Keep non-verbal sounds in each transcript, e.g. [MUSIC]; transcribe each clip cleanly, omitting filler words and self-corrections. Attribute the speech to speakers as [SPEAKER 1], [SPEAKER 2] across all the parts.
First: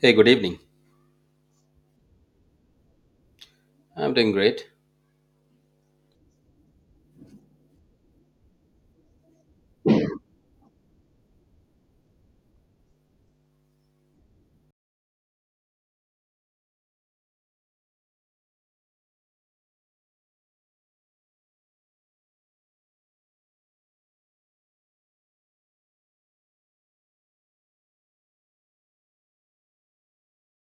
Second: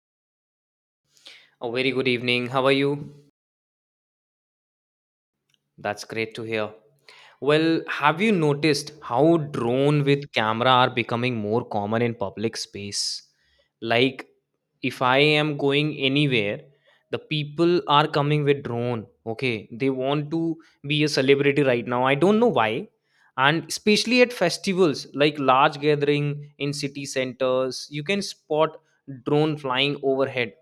[SPEAKER 1] Hey, good evening.
[SPEAKER 2] A very good evening. How are you?
[SPEAKER 1] I'm doing great.
[SPEAKER 2] That's great to hear. Well, have you noticed how drone with camera are becoming more common in public space? Like if I am going anywhere, the people are coming with drone. Okay, they want to be a celebrity right now. I don't know why. And especially at festivals like large gathering in city centers, you can spot drone flying overhead,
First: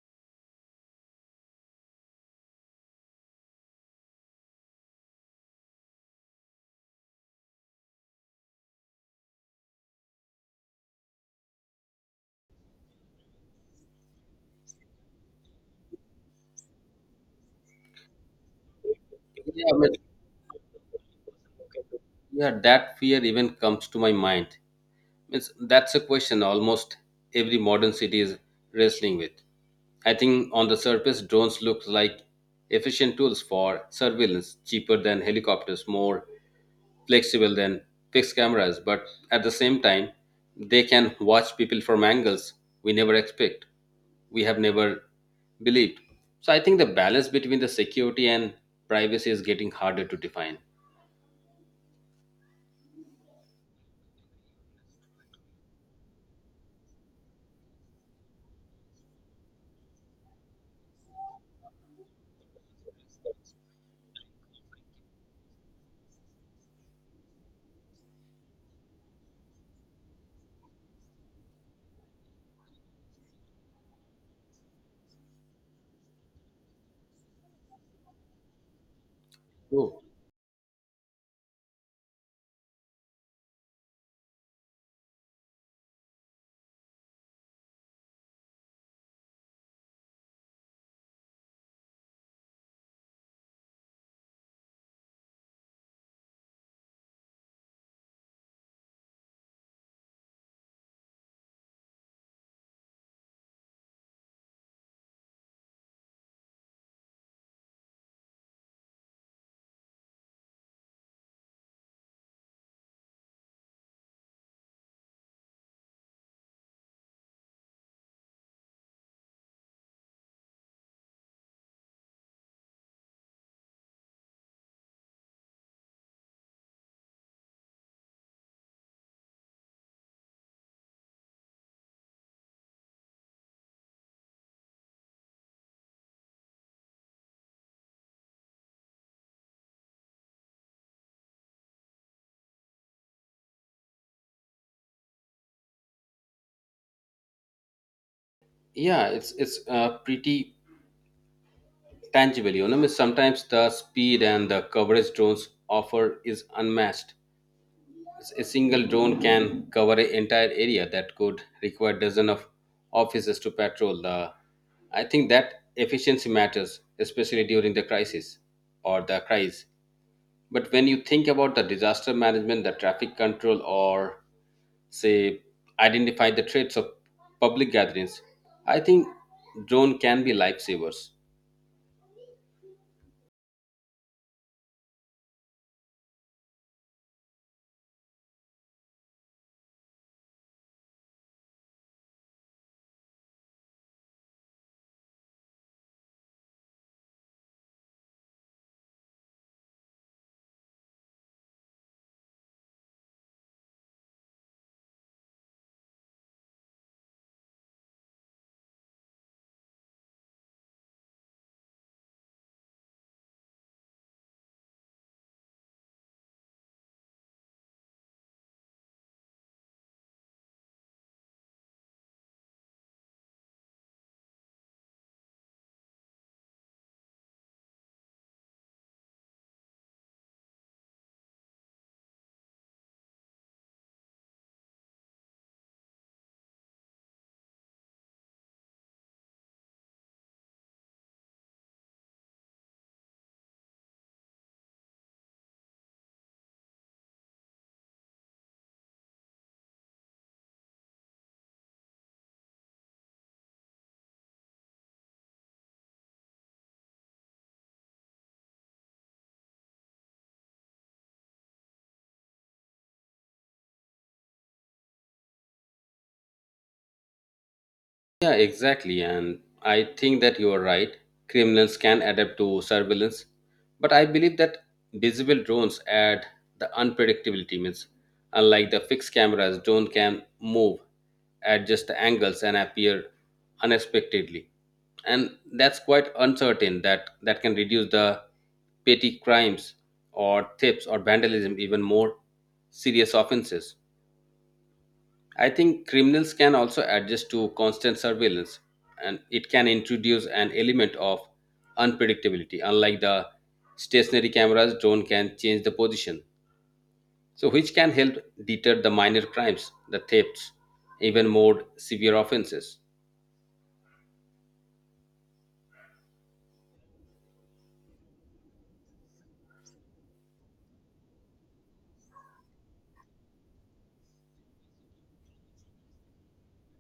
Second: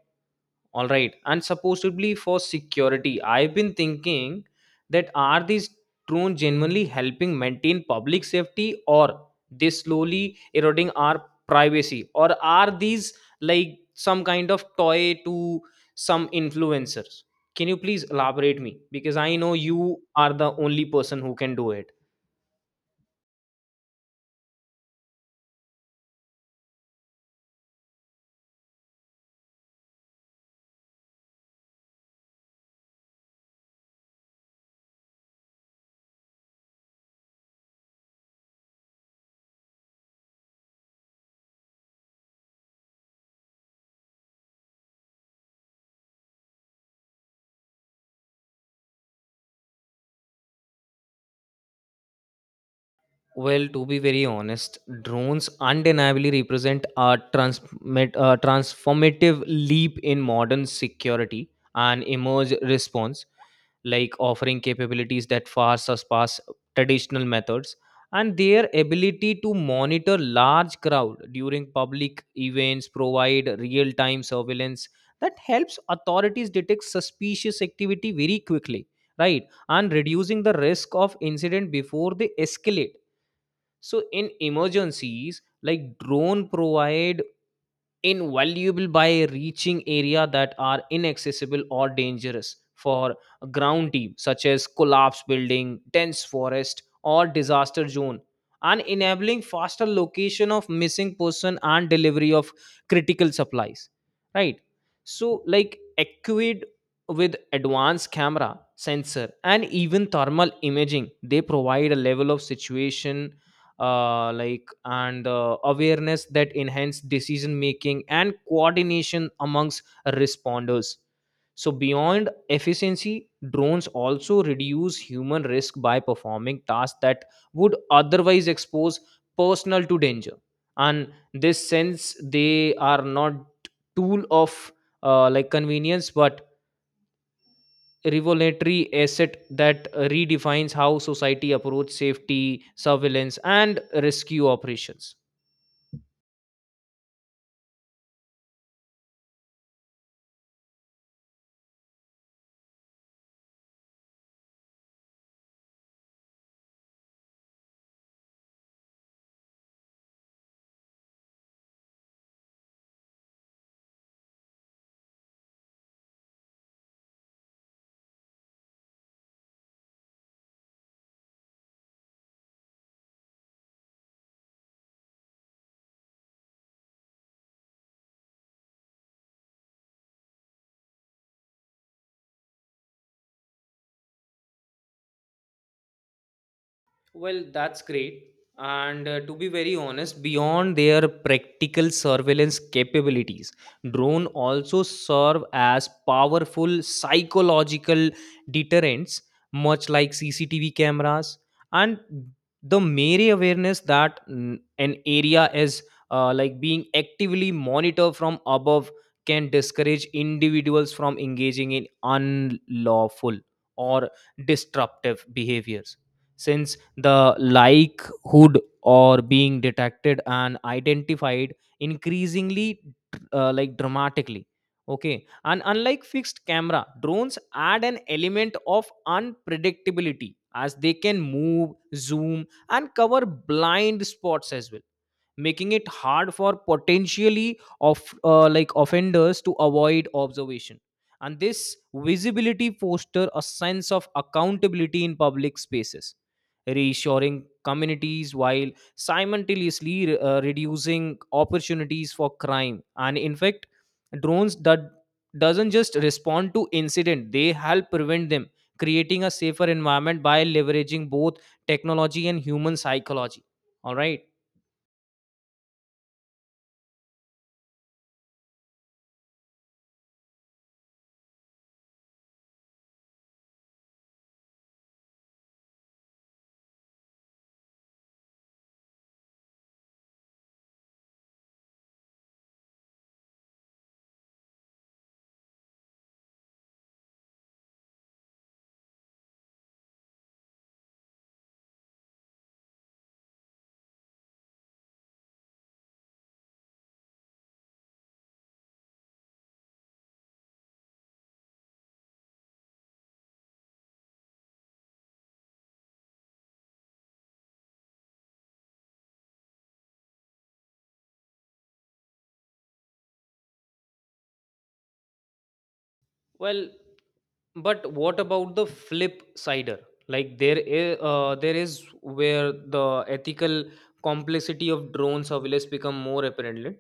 [SPEAKER 2] all right, and supposedly for security, I've been thinking that are these drones genuinely helping maintain public safety, or they slowly eroding our privacy, or are these like some kind of toy to some influencers? Can you please elaborate me, because I know
[SPEAKER 1] Yeah, but
[SPEAKER 2] you are the only person who can do it?
[SPEAKER 1] yeah, that fear even comes to my mind. That's a question almost every modern city is wrestling with. I think on the surface, drones look like efficient tools for surveillance, cheaper than helicopters, more flexible than fixed cameras, but at the same time, they can watch people from angles we never expect, we have never believed. So I think the balance between the security and privacy is getting harder to define.
[SPEAKER 2] Well, to be very honest, drones undeniably represent a transformative leap in modern security and emerge response, like offering capabilities that far surpass traditional methods. And their ability to monitor large crowd during public events provide real-time surveillance that helps authorities detect suspicious activity very quickly, right? And
[SPEAKER 1] Oh
[SPEAKER 2] reducing the risk of incident before they escalate, so in emergencies, like drone provide invaluable by reaching area that are inaccessible or dangerous for a ground team such as collapse building, dense forest or disaster zone, and enabling faster location of missing person and delivery of critical supplies, right? So like equipped with advanced camera sensor and even thermal imaging, they provide a level of situation, like and awareness that enhance decision making and coordination amongst responders. So beyond efficiency, drones also reduce human risk by performing tasks that would otherwise expose personnel to danger, and this sense they are not tool of like convenience, but revolutionary asset that redefines how society approaches safety surveillance and rescue operations.
[SPEAKER 1] yeah, it's pretty tangible. You know, means sometimes the speed and the coverage drones offer is unmatched. A single drone can cover an entire area that could require dozens of officers to patrol. I think that efficiency matters, especially during the crisis or the crisis. But when you think about the disaster management, the traffic control, or say identify the threats of public gatherings, I think drone can be lifesavers.
[SPEAKER 2] Well, that's great. And to be very honest, beyond their practical surveillance capabilities, drone also serve as powerful psychological deterrents, much like CCTV cameras. And the mere awareness that an area is like being actively monitored from above can discourage individuals from engaging in unlawful or disruptive behaviors, since the likelihood or being detected and identified increasingly like dramatically. Okay, and unlike fixed camera, drones add an element of unpredictability, as they can move, zoom and cover blind spots as well, making it hard for potentially of like offenders to avoid observation. And this visibility foster a sense of accountability in public spaces, reassuring communities while simultaneously reducing opportunities for crime. And in fact, drones that doesn't just respond to incident, they help prevent them, creating a safer environment by leveraging both technology and human psychology, all right.
[SPEAKER 1] Yeah, exactly. And I think that you are right. Criminals can adapt to surveillance. But I believe that visible drones add the unpredictability means unlike the fixed cameras, drone can move, adjust the angles and appear unexpectedly. And that's quite uncertain that can reduce the petty crimes or thefts or vandalism even more serious offenses. I think criminals can also adjust to constant surveillance and it can introduce an element of unpredictability. Unlike the stationary cameras, drone can change the position. So which can help deter the minor crimes, the thefts, even more severe offenses.
[SPEAKER 2] Well, but what about the flip sider? Like there is where the ethical complexity of drone surveillance become more apparent, right?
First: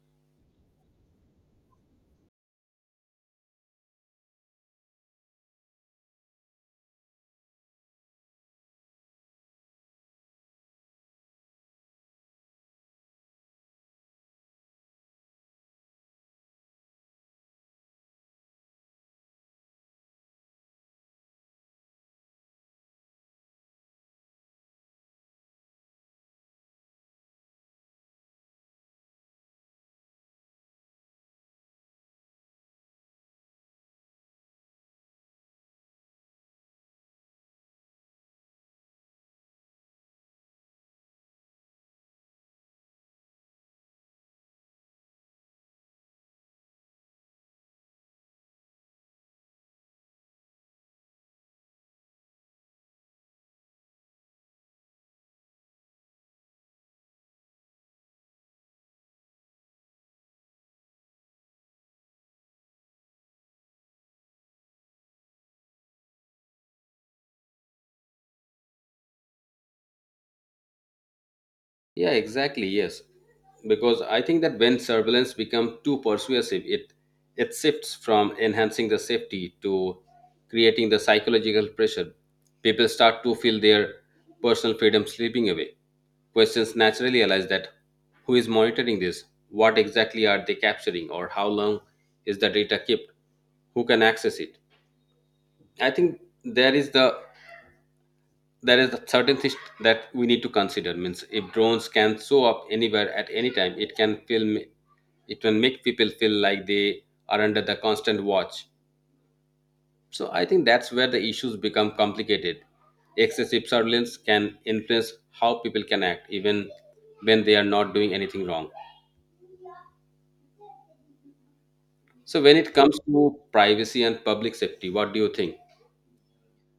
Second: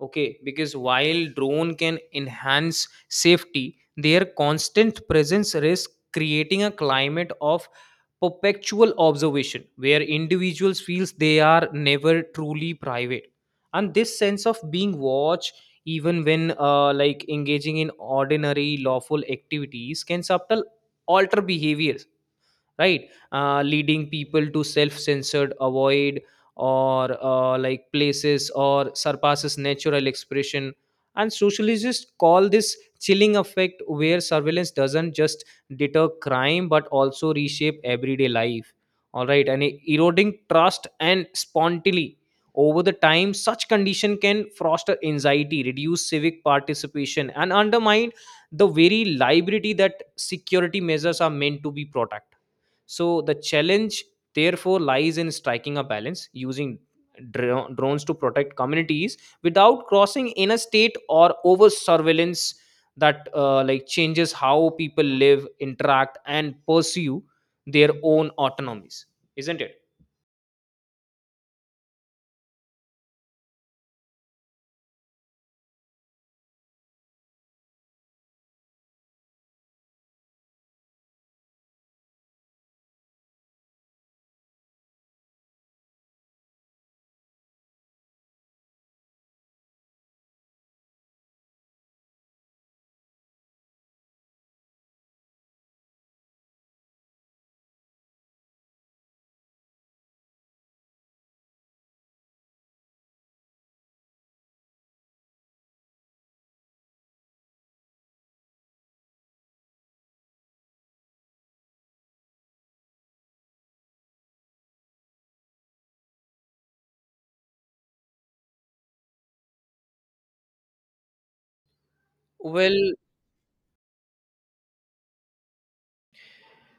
[SPEAKER 2] Okay, because while drone can enhance safety, their constant presence risk creating a climate of perpetual observation where individuals feels they are never truly private. And this sense of being watched, even when like engaging in ordinary lawful activities, can subtle alter behaviors, right? Leading people to self-censored avoid or like places or surpasses natural expression. And sociologists call this chilling effect, where surveillance doesn't just deter crime but also reshape everyday life, all right, and eroding trust and spontaneity. Over the time, such condition can foster anxiety, reduce civic participation and undermine the very liberty that security measures are meant to be protect. So the challenge therefore lies in striking a balance, using drones to protect communities without crossing in a state or over surveillance that like changes how people live, interact, and pursue their own autonomies, isn't it?
[SPEAKER 1] Yeah, exactly. Yes, because I think that when surveillance becomes too persuasive, it shifts from enhancing the safety to creating the psychological pressure. People start to feel their personal freedom slipping away. Questions naturally arise that who is monitoring this? What exactly are they capturing, or how long is the data kept? Who can access it? I think there is a certain thing that we need to consider means if drones can show up anywhere at any time it can make people feel like they are under the constant watch. So I think that's where the issues become complicated. Excessive surveillance can influence how people can act even when they are not doing anything wrong. So when it
[SPEAKER 2] Well,
[SPEAKER 1] comes to privacy and public safety, what do you think?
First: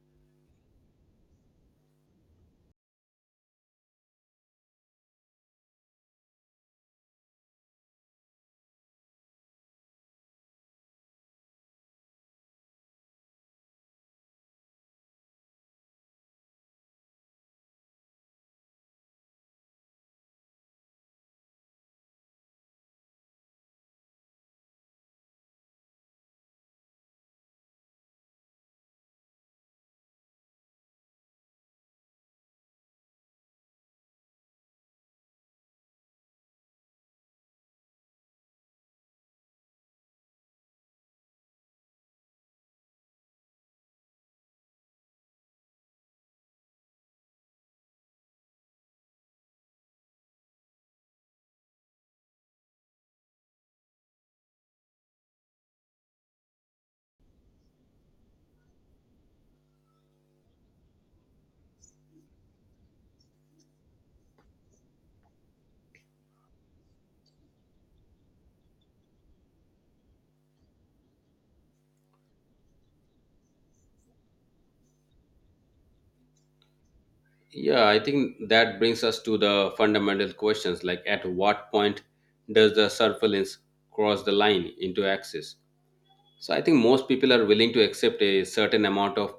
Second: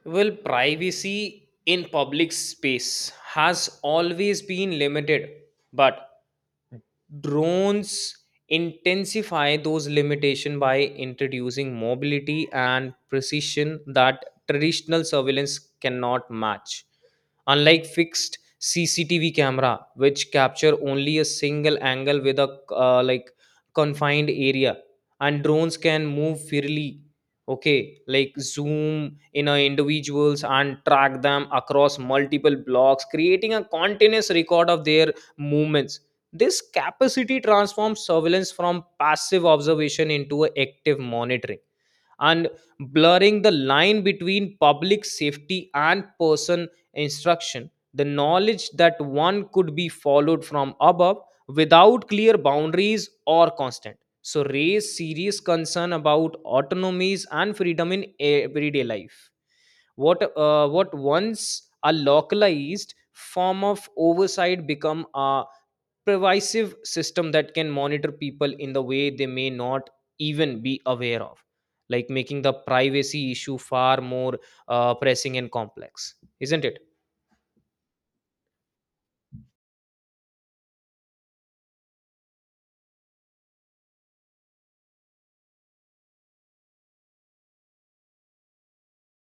[SPEAKER 2] well, privacy in public space has always been limited, but drones intensify those limitations by introducing mobility and precision that traditional surveillance cannot match. Unlike fixed CCTV camera which capture only a single angle with a like confined area, and drones can move freely, okay, like zoom in a individuals and track them across multiple blocks, creating a continuous record of their movements. This capacity transforms surveillance from passive observation into a active monitoring, and blurring the line between public safety and person instruction. The knowledge that one could be followed from above without clear boundaries or constant. So, raise serious concern about autonomies and freedom in everyday life. What what once a localized form of oversight become a pervasive system that can monitor people in the way they may not even be aware of, like making the privacy issue far more pressing and complex, isn't it?
[SPEAKER 1] Yeah, I think that brings us to the fundamental questions like at what point does the surveillance cross the line into access? So I think most people are willing to accept a certain amount of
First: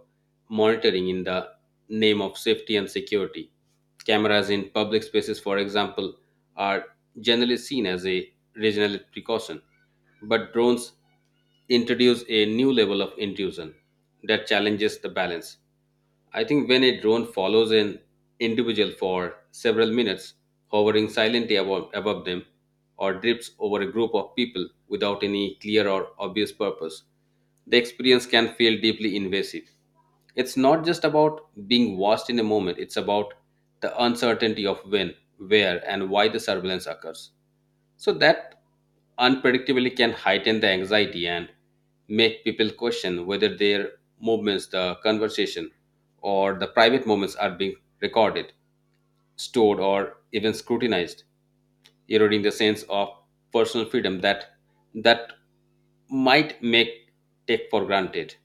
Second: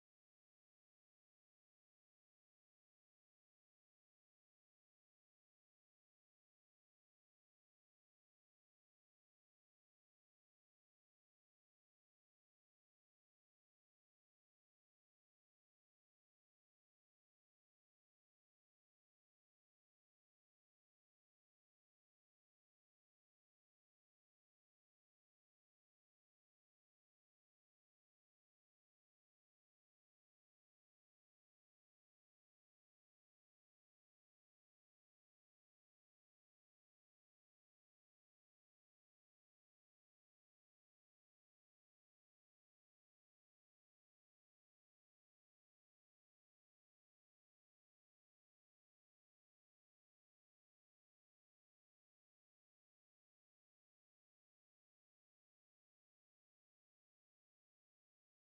[SPEAKER 1] monitoring in the name of safety and security. Cameras in public spaces, for example, are generally seen as a regional precaution, but drones introduce a new level of intrusion that challenges the balance. I think when a drone follows an individual for several minutes, hovering silently above them, or drifts over a group of people without any clear or obvious purpose, the experience can feel deeply invasive. It's not just about being watched in a moment, it's about the uncertainty of when, where, and why the surveillance occurs. So that unpredictability can heighten the anxiety and make people question whether their movements, the conversation, or the private moments are being recorded, stored, or even scrutinized, eroding the sense of personal freedom that that might make take for granted.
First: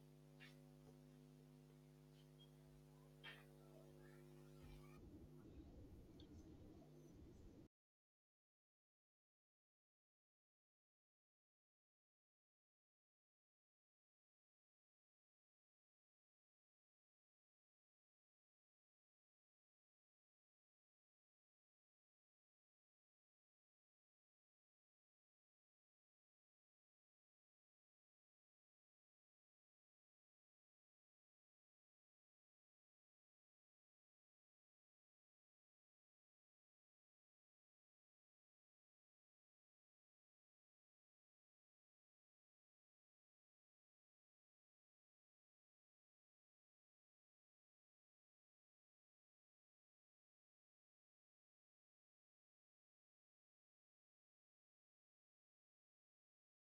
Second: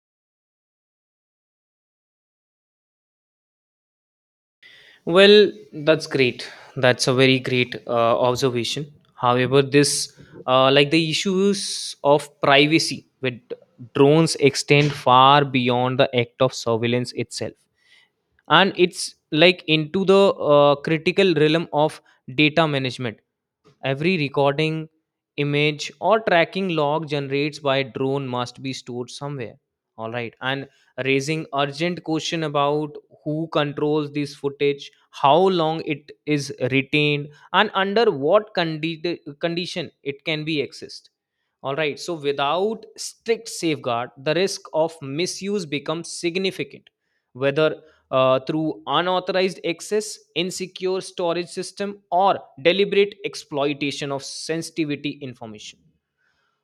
[SPEAKER 2] Well, that's great. That's a very great observation. However, this like the issues of privacy with drones extend far beyond the act of surveillance itself, and it's like into the critical realm of data management. Every recording, image or tracking log generates by drone must be stored somewhere, all right, and raising urgent question about who controls this footage, how long it is retained, and under what condition it can be accessed, all right. So without strict safeguard, the risk of misuse becomes significant, whether through unauthorized access, insecure storage system, or deliberate exploitation of sensitivity information.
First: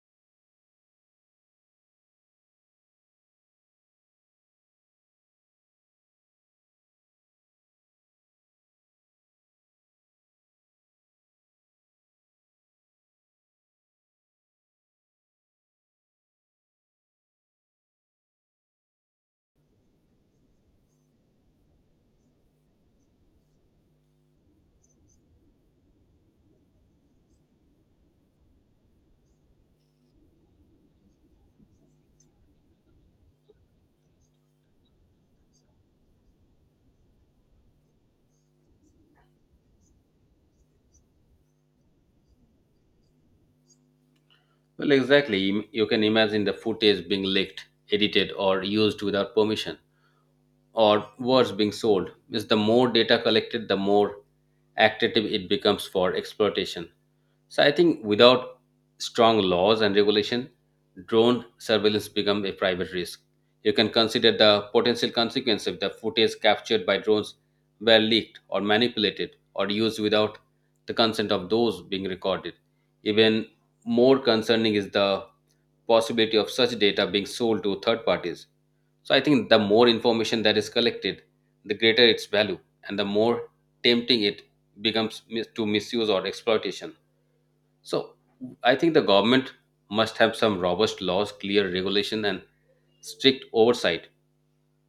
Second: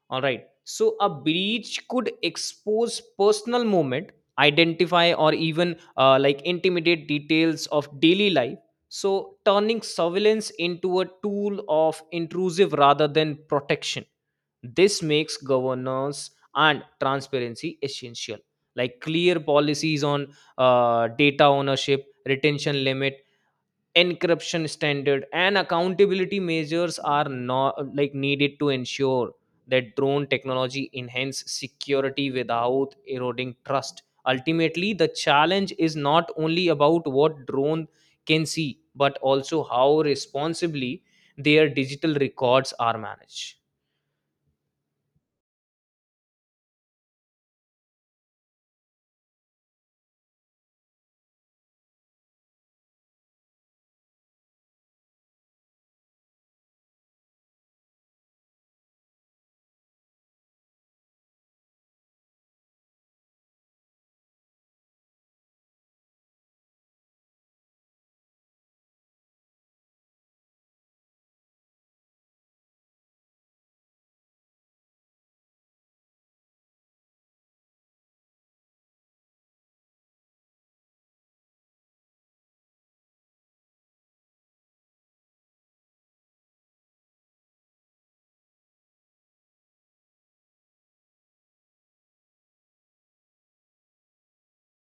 [SPEAKER 2] All right. So a breach could expose personal moment, identify or even like intimidate details of daily life. So turning surveillance into a tool of intrusive rather than protection. This makes governance and transparency essential. Like clear policies on data ownership, retention limit, encryption standard and accountability measures are not like needed to ensure that drone technology enhance security without eroding trust. Ultimately the challenge is not only about what drone can see, but also how responsibly their digital records are managed.
[SPEAKER 1] Well, exactly. You can imagine the footage being leaked, edited, or used without permission, or words being sold. Means the more data collected, the more active it becomes for exploitation. So I think without strong laws and regulation, drone surveillance become a private risk. You can consider the potential consequence if the footage captured by drones were leaked or manipulated or used without the consent of those being recorded. Even more concerning is the possibility of such data being sold to third parties. So I think the more information that is collected, the greater its value and the more tempting it becomes to misuse or exploitation. So I think the government must have some robust laws, clear regulation, and strict oversight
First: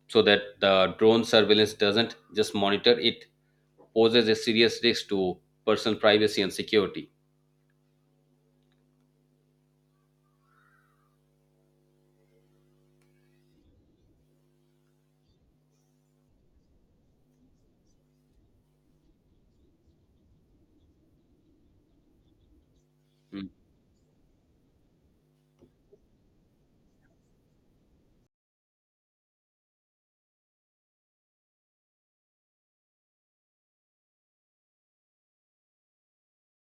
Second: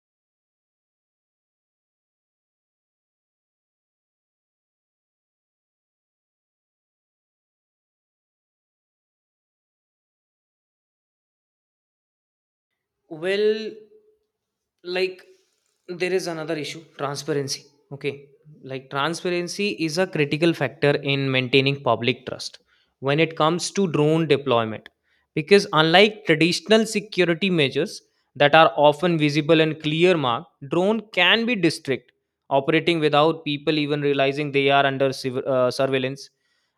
[SPEAKER 1] so that the drone surveillance doesn't just monitor, it poses a serious risk to personal privacy and security.
[SPEAKER 2] Well, like there is another issue, transparency. Okay. Like transparency is a critical factor in maintaining public trust when it
[SPEAKER 1] Mm.
[SPEAKER 2] comes to drone deployment. Because unlike traditional security measures that are often visible and clear mark, drone can be district, operating without people even realizing they are under surveillance.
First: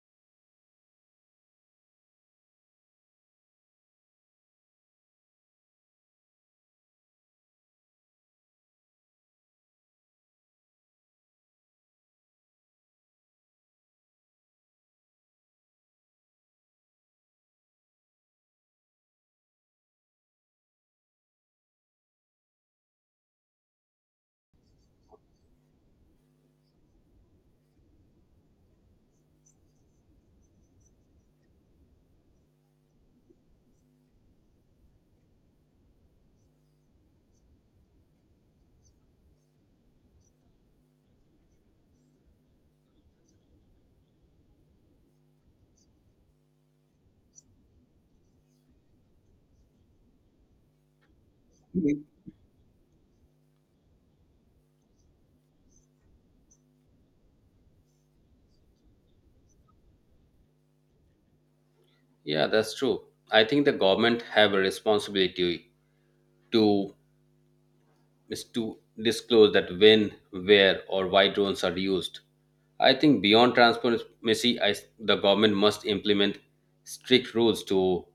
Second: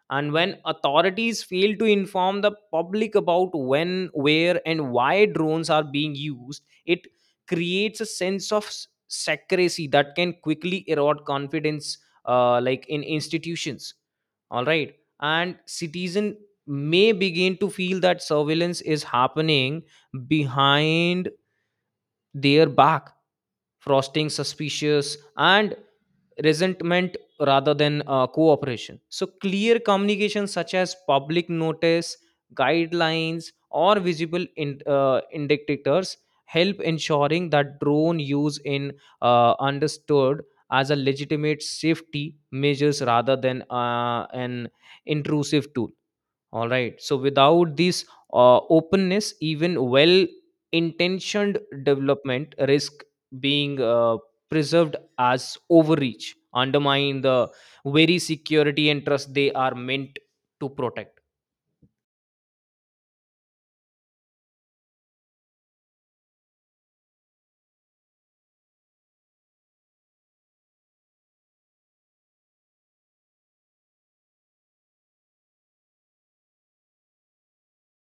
[SPEAKER 2] And when authorities fail to inform the public about when, where and why drones are being used, it creates a sense of secrecy that can quickly erode confidence like in institutions, all right. And citizen may begin to feel that surveillance is happening behind their back, frosting suspicious and resentment rather than cooperation. So, clear communication such as public notice, guidelines, or visible indicators help ensuring that drone use in understood as a legitimate safety measures rather than an intrusive tool, all right. So without this openness, even well intentioned development risk being preserved as overreach, undermine the very security and trust they are meant to protect.
[SPEAKER 1] Yeah, that's true. I think the government have a responsibility to is to disclose that when, where, or why drones are used. I think beyond transparency, the government must implement strict rules to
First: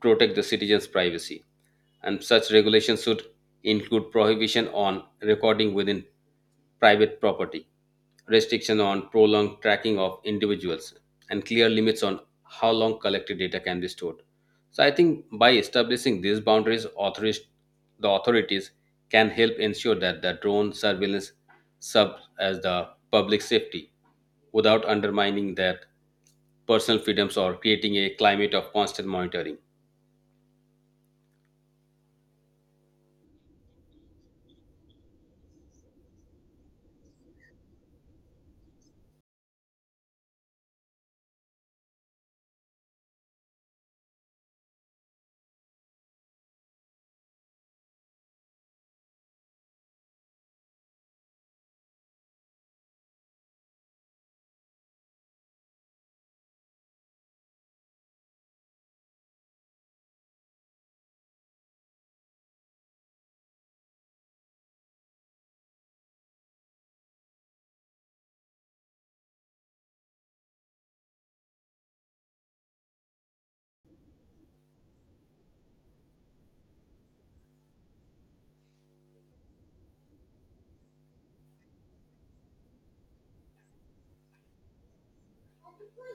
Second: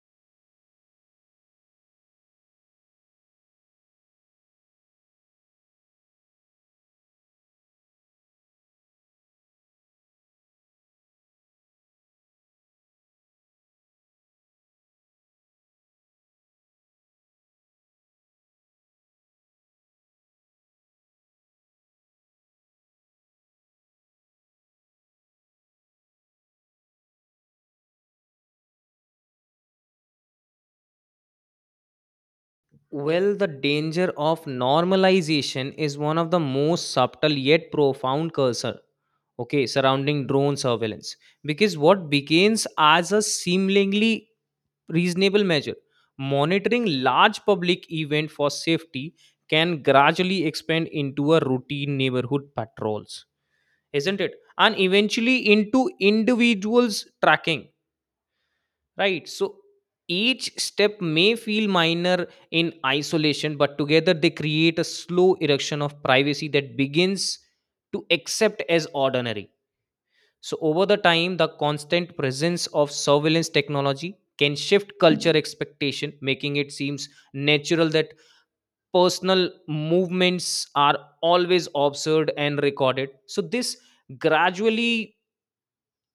[SPEAKER 1] protect the citizens' privacy, and such regulations should include prohibition on recording within private property, restriction on prolonged tracking of individuals, and clear limits on how long collected data can be stored. So I think by establishing these boundaries, the authorities can help ensure that the drone surveillance sub as the public safety without undermining their personal freedoms or creating a climate of constant monitoring.
[SPEAKER 2] Well, the danger of normalization is one of the most subtle yet profound cursor, okay, surrounding drone surveillance, because what begins as a seemingly reasonable measure, monitoring large public event for safety, can gradually expand into a routine neighborhood patrols, isn't it? And eventually into individuals tracking, right? So each step may feel minor in isolation, but together they create a slow erection of privacy that begins to accept as ordinary. So, over the time, the constant presence of surveillance technology can shift culture expectation, making it seems natural that personal movements are always observed and recorded. So, this gradually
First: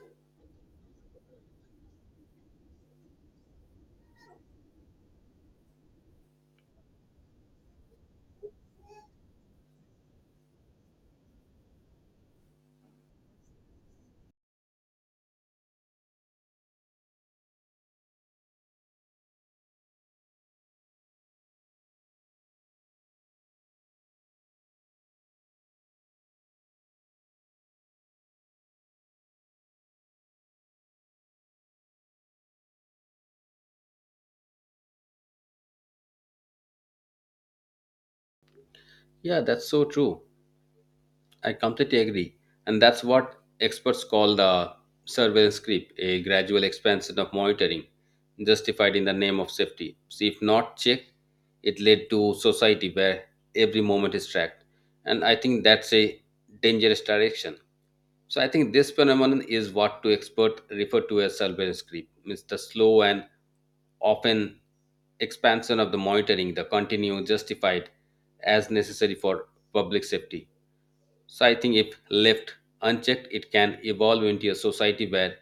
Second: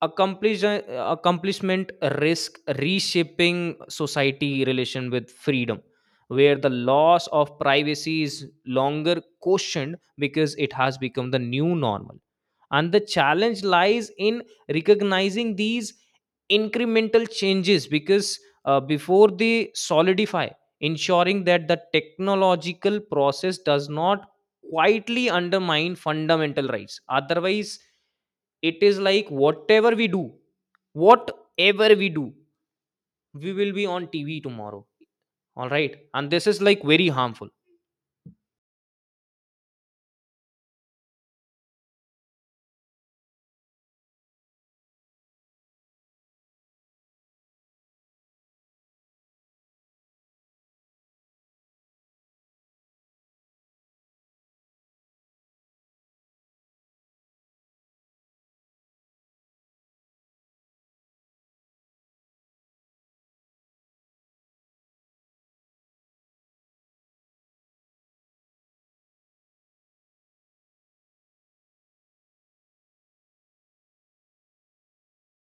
[SPEAKER 2] accomplish, uh, accomplishment risk reshaping society relation with freedom, where the loss of privacy is longer questioned because it has become the new normal. And the challenge lies in recognizing these incremental changes, because before they solidify, ensuring that the technological process does not quietly undermine fundamental rights. Otherwise, it is like whatever we do, we will be on TV tomorrow, all right, and this is like very harmful.
[SPEAKER 1] Yeah, that's so true. I completely agree. And that's what experts call the surveillance creep, a gradual expansion of monitoring justified in the name of safety. See, if not checked, it led to society where every moment is tracked. And I think that's a dangerous direction. So I think this phenomenon is what to expert refer to as surveillance creep. It's the slow and often expansion of the monitoring, the continue justified as necessary for public safety. So I think if left unchecked, it can evolve into a society where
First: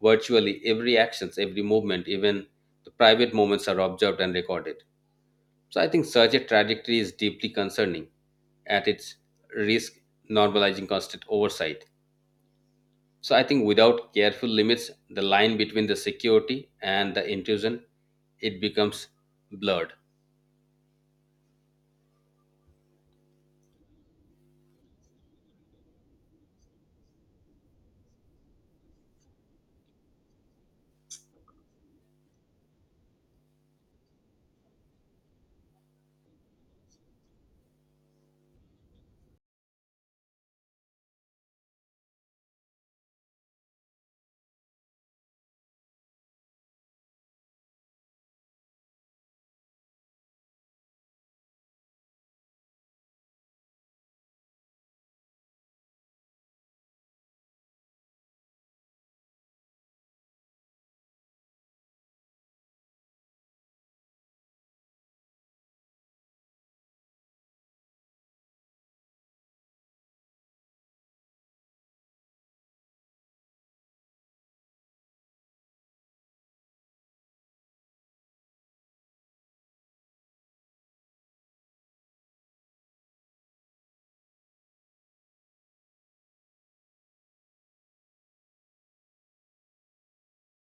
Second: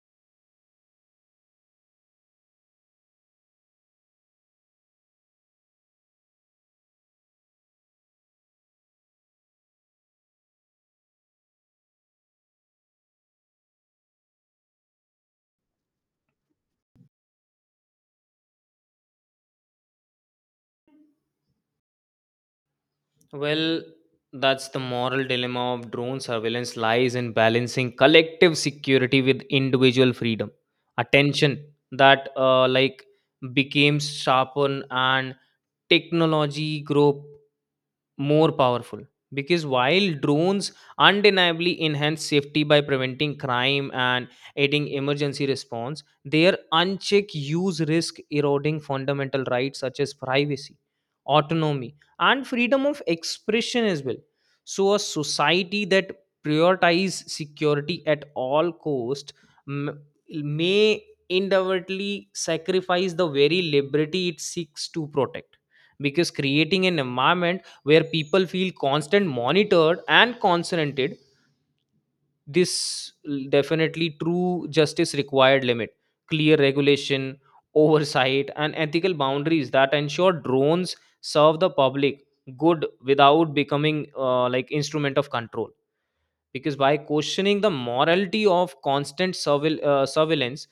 [SPEAKER 1] virtually every actions, every movement, even the private moments are observed and recorded. So I think such a trajectory is deeply concerning at its risk normalizing constant oversight. So I think without careful limits, the line between the security and the intrusion, it becomes blurred.
[SPEAKER 2] Well, that's the moral dilemma of drone surveillance lies in balancing collective security with individual freedom. Attention that became sharpened and technology grow more powerful because while drones undeniably enhance safety by preventing crime and aiding emergency response their unchecked use risk eroding fundamental rights such as privacy, autonomy, and freedom of expression as well. So a society that prioritize security at all cost m- may inadvertently sacrifice the very liberty it seeks to protect, because creating an environment where people feel constant monitored and consented, this definitely true justice required limit, clear regulation, [LAUGHS] oversight and ethical boundaries that ensure drones serve the public good without becoming instrument of control. Because by questioning the morality of constant surveillance,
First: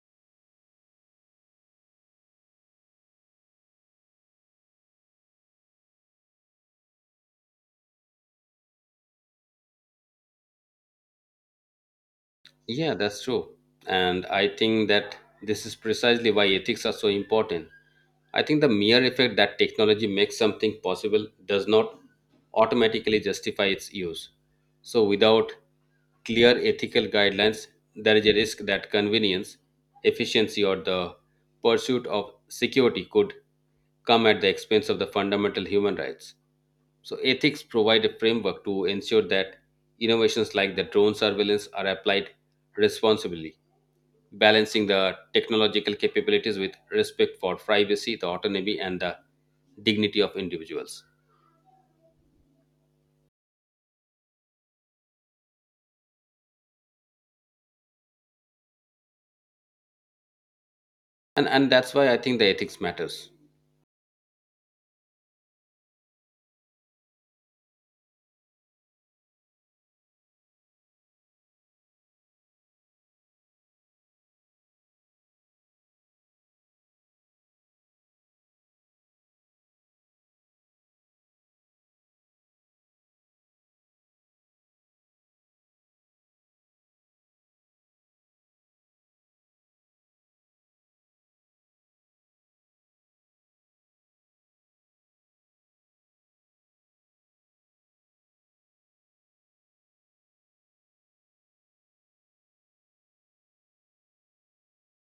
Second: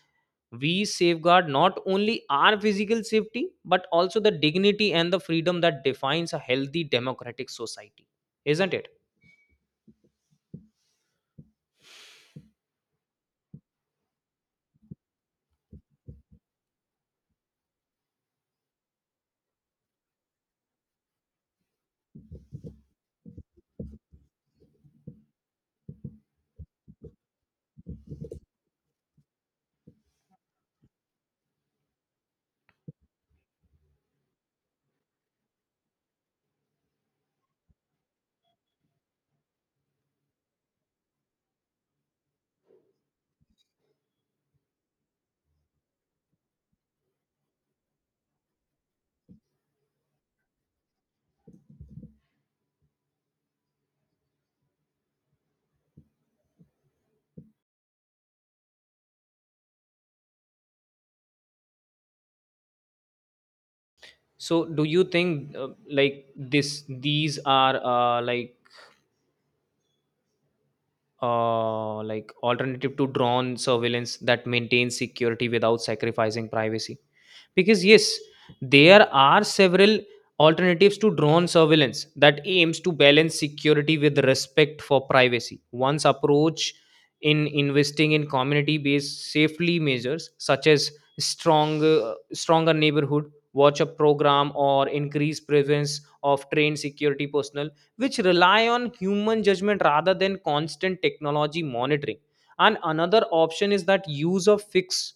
[SPEAKER 2] we safeguard not only our physical safety but also the dignity and the freedom that defines a healthy democratic society, isn't it?
[SPEAKER 1] Yeah, that's true. And I think that this is precisely why ethics are so important. I think the mere effect that technology makes something possible does not automatically justify its use. So, without clear ethical guidelines, there is a risk that convenience, efficiency, or the pursuit of security could come at the expense of the fundamental human rights. So ethics provide a framework to ensure that innovations like the drone surveillance are applied responsibly, balancing the technological capabilities with respect for privacy, the autonomy, and the dignity of individuals. And that's why I think the ethics matters.
[SPEAKER 2] So do you think this these are alternative to drone surveillance that maintains security without sacrificing privacy? Because yes, there are several alternatives to drone surveillance that aims to balance security with respect for privacy. One's approach in investing in community based safely measures such as stronger neighborhood watch a program or increased presence of trained security personnel, which rely on human judgment rather than constant technology monitoring. And another option is that use of fixed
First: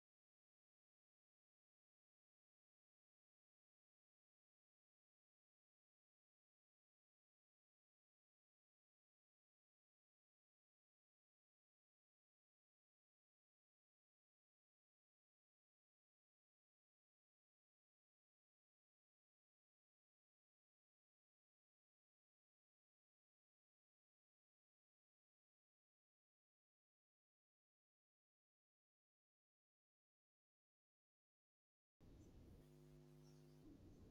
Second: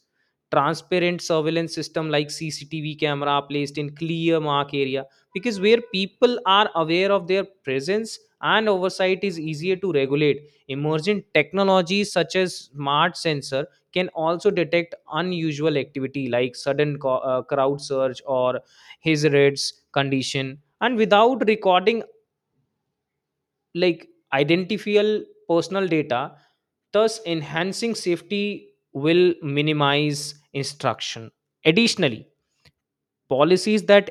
[SPEAKER 2] transparent surveillance system like CCTV camera placed in clear mark area, because where people are aware of their presence and oversight is easier to regulate. Emergent technologies such as smart sensor can also detect unusual activity like sudden crowd surge or his rates condition and without recording, like, identifiable personal data, thus enhancing safety will minimize instruction. Additionally, policies that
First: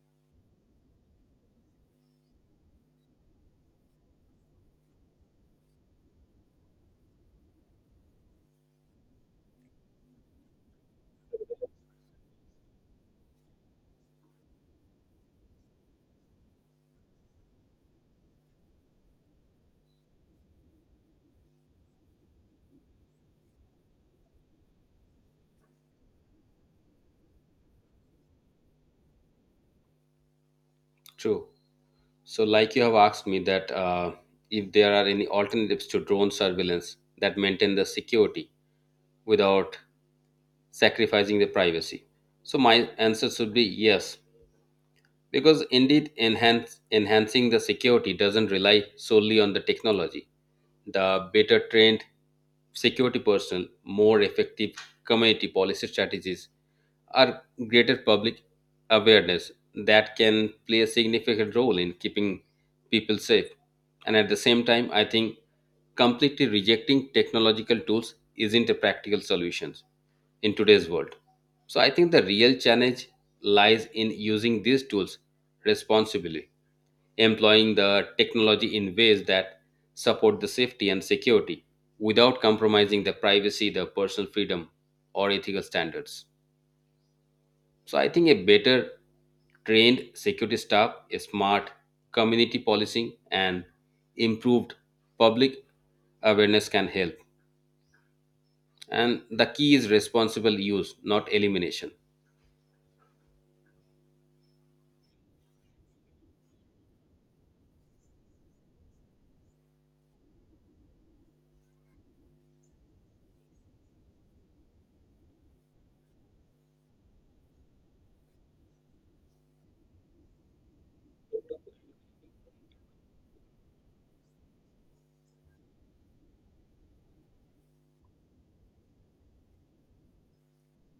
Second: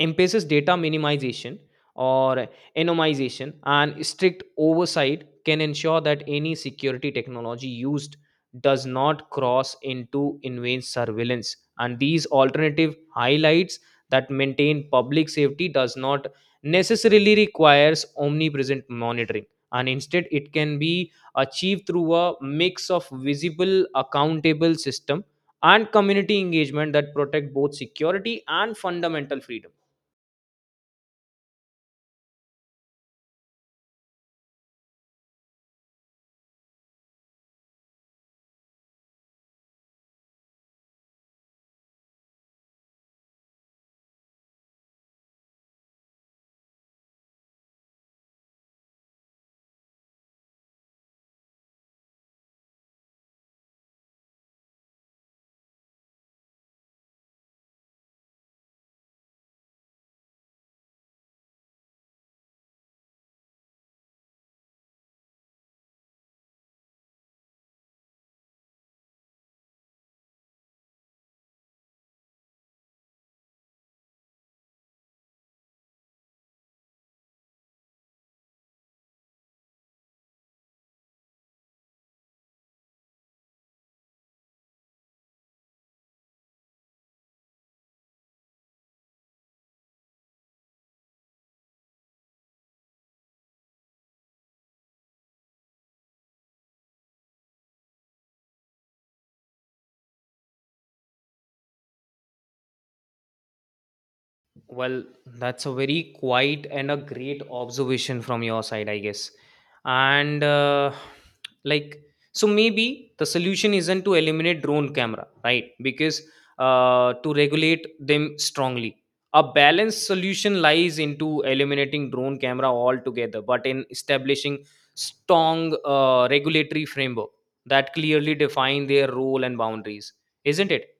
[SPEAKER 2] emphasis, data minimization or anonymization and strict oversight can ensure that any security technology used does not cross into invasive surveillance. And these alternative highlights that maintain public safety does not necessarily requires omnipresent monitoring, and instead it can be achieved through a mix of visible accountable system and community engagement that protect both security and fundamental freedom.
[SPEAKER 1] True. So, like you have asked me that if there are any alternatives to drone surveillance that maintain the security without sacrificing the privacy. So, my answer should be yes, because indeed enhancing the security doesn't rely solely on the technology. The better trained security personnel, more effective community policy strategies, or greater public awareness that can play a significant role in keeping people safe. And at the same time, I think completely rejecting technological tools isn't a practical solution in today's world. So I think the real challenge lies in using these tools responsibly, employing the technology in ways that support the safety and security without compromising the privacy, the personal freedom, or ethical standards. So I think a better trained security staff, a smart community policing, and improved public awareness can help. And the key is responsible use, not elimination.
[SPEAKER 2] Well, that's a very quiet and a great observation from your side, I guess. And like, so maybe the solution isn't to eliminate drone camera, right? Because to regulate them strongly, a balanced solution lies into eliminating drone camera altogether, but in establishing strong regulatory framework that clearly define their role and boundaries, isn't it?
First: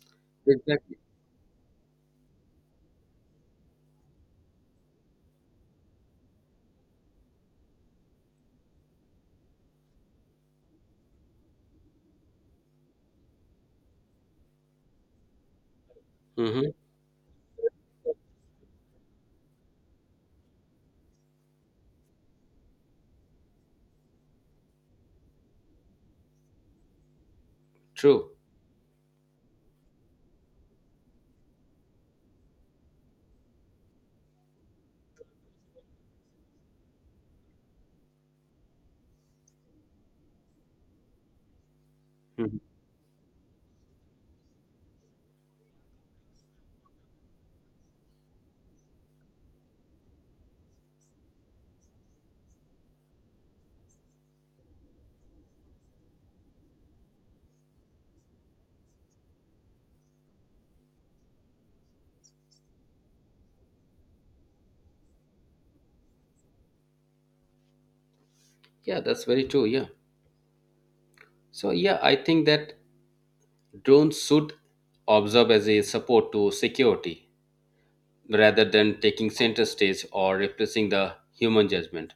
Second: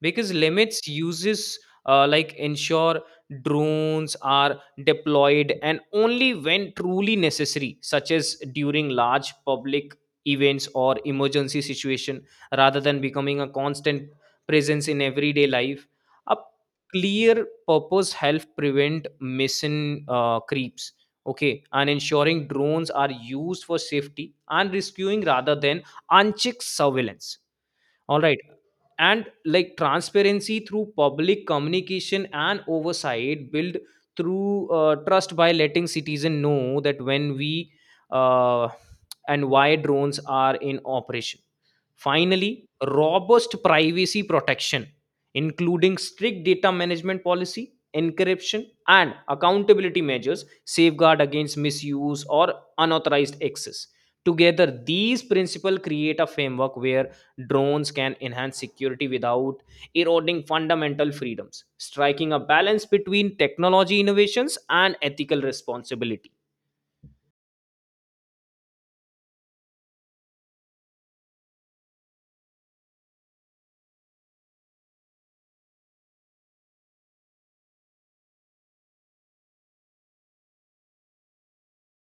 [SPEAKER 2] Because limits
[SPEAKER 1] Exactly.
[SPEAKER 2] uses ensure drones are deployed and only when truly necessary such as during large public events or emergency situation, rather than becoming a constant presence in everyday life. A
[SPEAKER 1] Mhm.
[SPEAKER 2] clear purpose help prevent mission creeps, okay, and ensuring drones are used for safety and rescuing rather than unchecked surveillance. All
[SPEAKER 1] True.
[SPEAKER 2] right. And like transparency through public communication and oversight build through trust by letting citizen know that when we uh, and why drones are in operation.
[SPEAKER 1] Mhm.
[SPEAKER 2] Finally, robust privacy protection, including strict data management policy, encryption, and accountability measures, safeguard against misuse or unauthorized access. Together, these principles create a framework where drones can enhance security without eroding fundamental freedoms, striking a balance between technology innovations and ethical responsibility.
[SPEAKER 1] Yeah, that's very true. Yeah. So, yeah, I think that drones should observe as a support to security rather than taking center stage or replacing the human judgment.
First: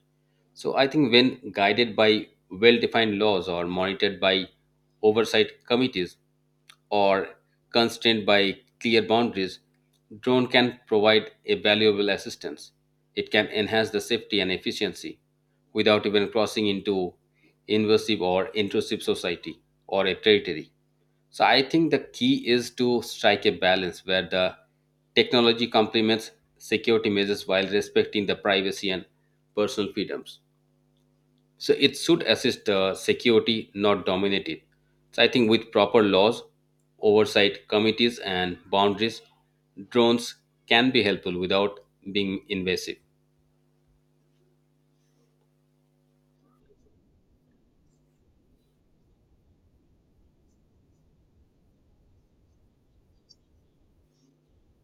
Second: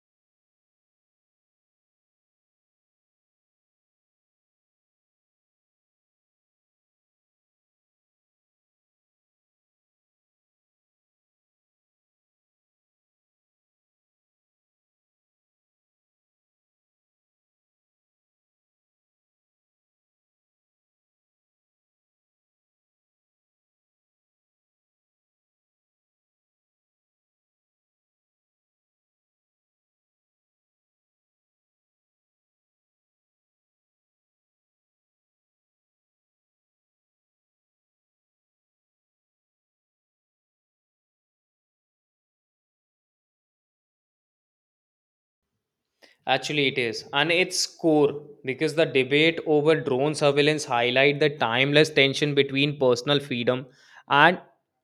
[SPEAKER 1] So I think when guided by well defined laws or monitored by oversight committees or constrained by clear boundaries, drone can provide a valuable assistance. It can enhance the safety and efficiency without even crossing into invasive or intrusive society or a territory. So I think the key is to strike a balance where the technology complements security measures while respecting the privacy and personal freedoms. So it should assist the security, not dominate it. So I think with proper laws, oversight committees, and boundaries, drones can be helpful without being invasive.
[SPEAKER 2] Actually, it is, and it's core because the debate over drone surveillance highlight the timeless tension between personal freedom and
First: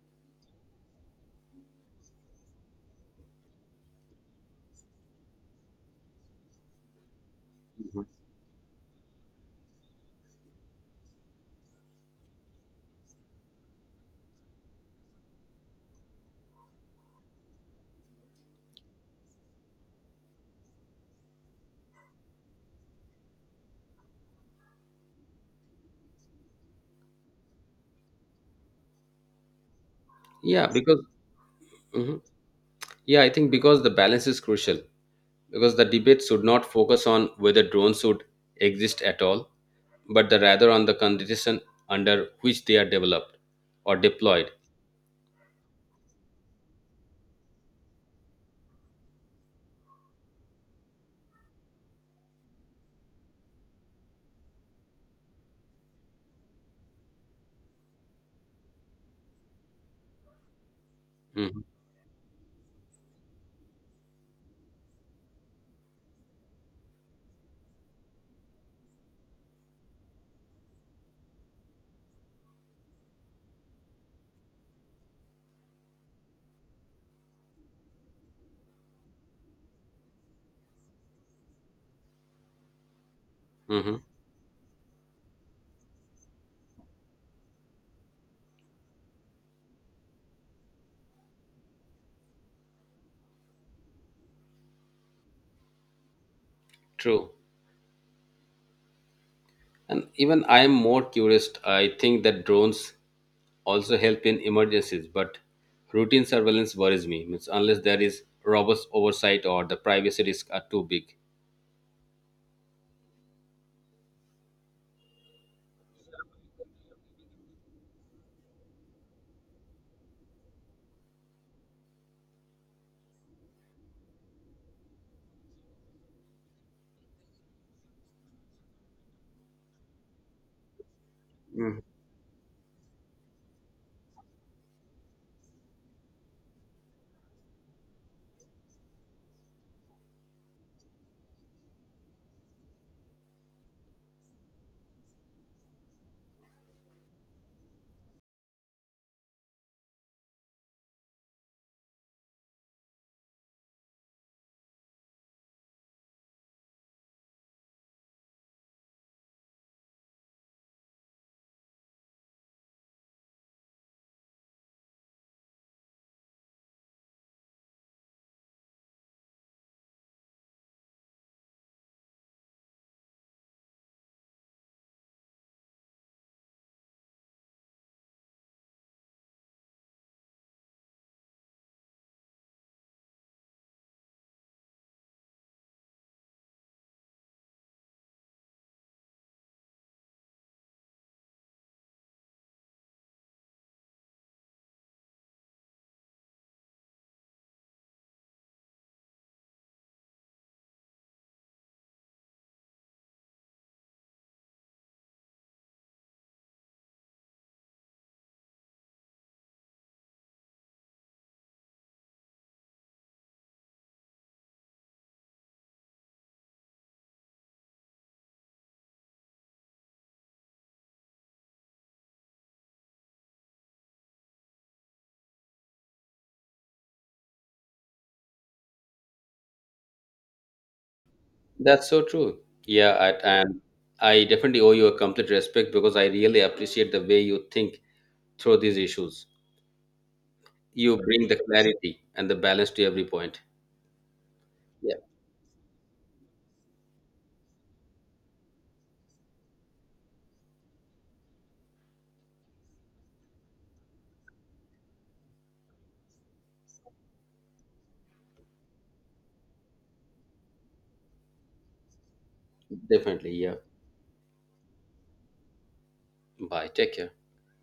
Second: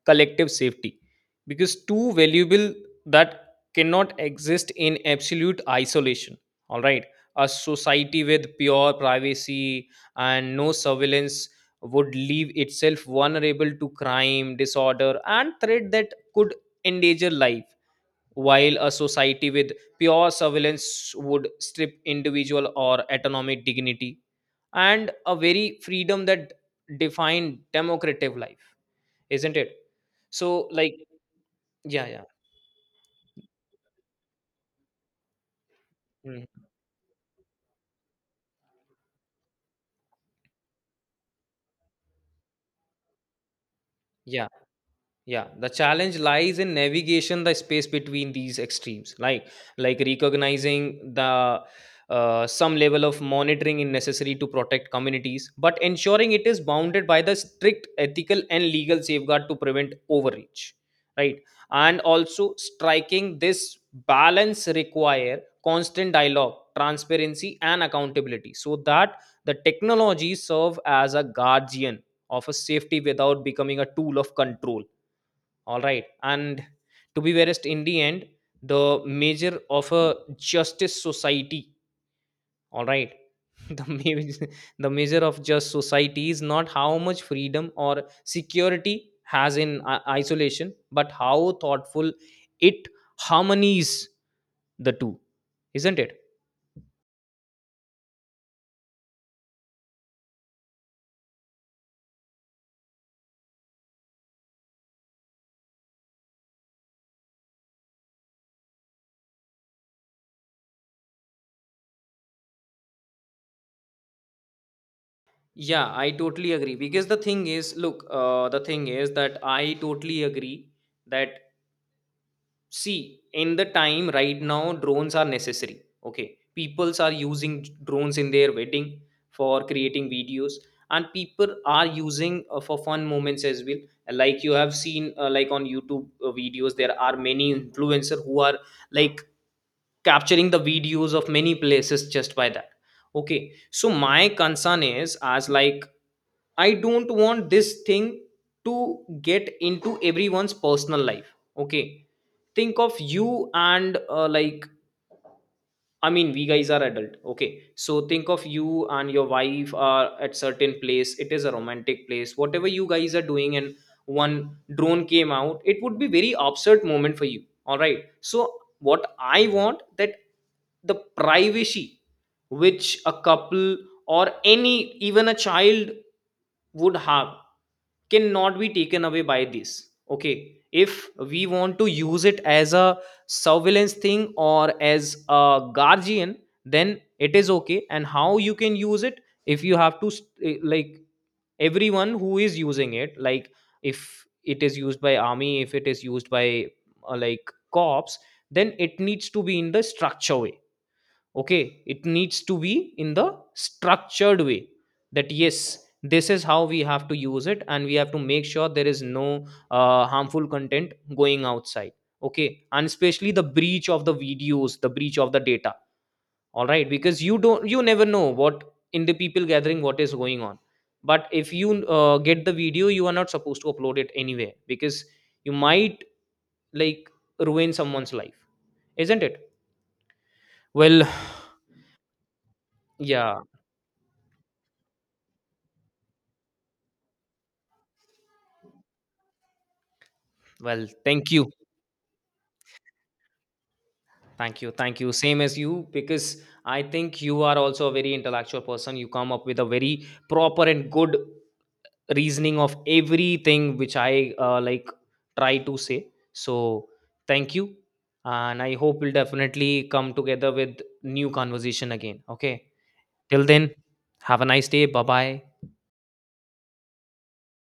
[SPEAKER 2] collective safety. Because two valuable that cannot exist in absolute isolation. All right, a society with pure privacy and no surveillance would leave itself vulnerable to crime, disorder, and threat that could endanger life, while a society with pure surveillance would strip individual or autonomy dignity and a very freedom that define democratic life, isn't it?
[SPEAKER 1] Yeah,
[SPEAKER 2] So, like,
[SPEAKER 1] because
[SPEAKER 2] yeah,
[SPEAKER 1] mhm.
[SPEAKER 2] yeah,
[SPEAKER 1] Yeah, I think because the balance is crucial because the debate should
[SPEAKER 2] mm,
[SPEAKER 1] not focus on whether drones should exist at all but the rather on the condition under which they are developed or
[SPEAKER 2] yeah.
[SPEAKER 1] deployed.
[SPEAKER 2] Yeah, the challenge lies in navigation the space between these extremes, like recognizing the some level of monitoring is necessary to protect communities, but ensuring it is bounded by the strict ethical and legal safeguard to prevent overreach, right?
[SPEAKER 1] Mhm,
[SPEAKER 2] And also striking this balance require constant dialogue, transparency, and accountability, so that the technology serve as a guardian of a safety without becoming a tool of control, all right. And to be verest, in the end, the measure of a justice society, all right, [LAUGHS] the
[SPEAKER 1] mhm.
[SPEAKER 2] measure, the measure of just society is not how much freedom or security has in isolation, but how thoughtful it harmonies the two, isn't it?
[SPEAKER 1] True. And even I am more curious. I think that drones also help in emergencies, but routine surveillance worries me. Means unless there is robust oversight or the privacy risks are too big.
[SPEAKER 2] Yeah, I totally agree. Because the thing is, look, the thing is that I totally agree that, see, in the time right now drones are necessary, okay, peoples are using drones in their wedding for creating videos, and people are using for fun moments as well. Like, you have seen on youtube videos, there are many influencer who are, like, capturing the videos of many places just by that. Okay, so my concern is as like, I don't want this thing to get into everyone's personal life. Okay. Think of you and I mean, we guys are adult. Okay. So think of you and your wife are at certain place. It is a romantic place. Whatever you guys are doing and one drone came out, it would be very absurd moment for you. All right. So what I want, that the privacy which a couple or any even a child would have cannot be taken away by this. Okay, if we want to use it as a surveillance thing or as a guardian, then it is okay. And how you can use it, if you have to everyone who is using it, like, if it is used by army, if it is used by cops then it needs to be in the structure way. Okay, it needs to be in the structured way, that yes, this is how we have to use it, and we have to make sure there is no harmful content going outside. Okay, and especially the breach of the videos, the breach of the data, all right, because you don't, you never know what in the people gathering what is going on, but if you get the video, you are not supposed to upload it anyway, because you might, like, ruin someone's life, isn't it? Well,
[SPEAKER 1] That's so true. Yeah,
[SPEAKER 2] [SIGHS]
[SPEAKER 1] I,
[SPEAKER 2] yeah.
[SPEAKER 1] and I definitely owe you a complete respect because I really appreciate the way you think through these issues.
[SPEAKER 2] Well,
[SPEAKER 1] You bring
[SPEAKER 2] thank
[SPEAKER 1] the
[SPEAKER 2] you.
[SPEAKER 1] clarity and the balance to every point.
[SPEAKER 2] Thank you.
[SPEAKER 1] Yeah,
[SPEAKER 2] Thank you. Same as you, because I think you are also a very intellectual person. You come up with a very proper and good reasoning of everything which I try to say. So, thank you. And I hope we'll definitely come together with new conversation again. Okay.
[SPEAKER 1] definitely.
[SPEAKER 2] Till
[SPEAKER 1] Yeah.
[SPEAKER 2] then, have a nice day. Bye bye.
[SPEAKER 1] Bye. Take care.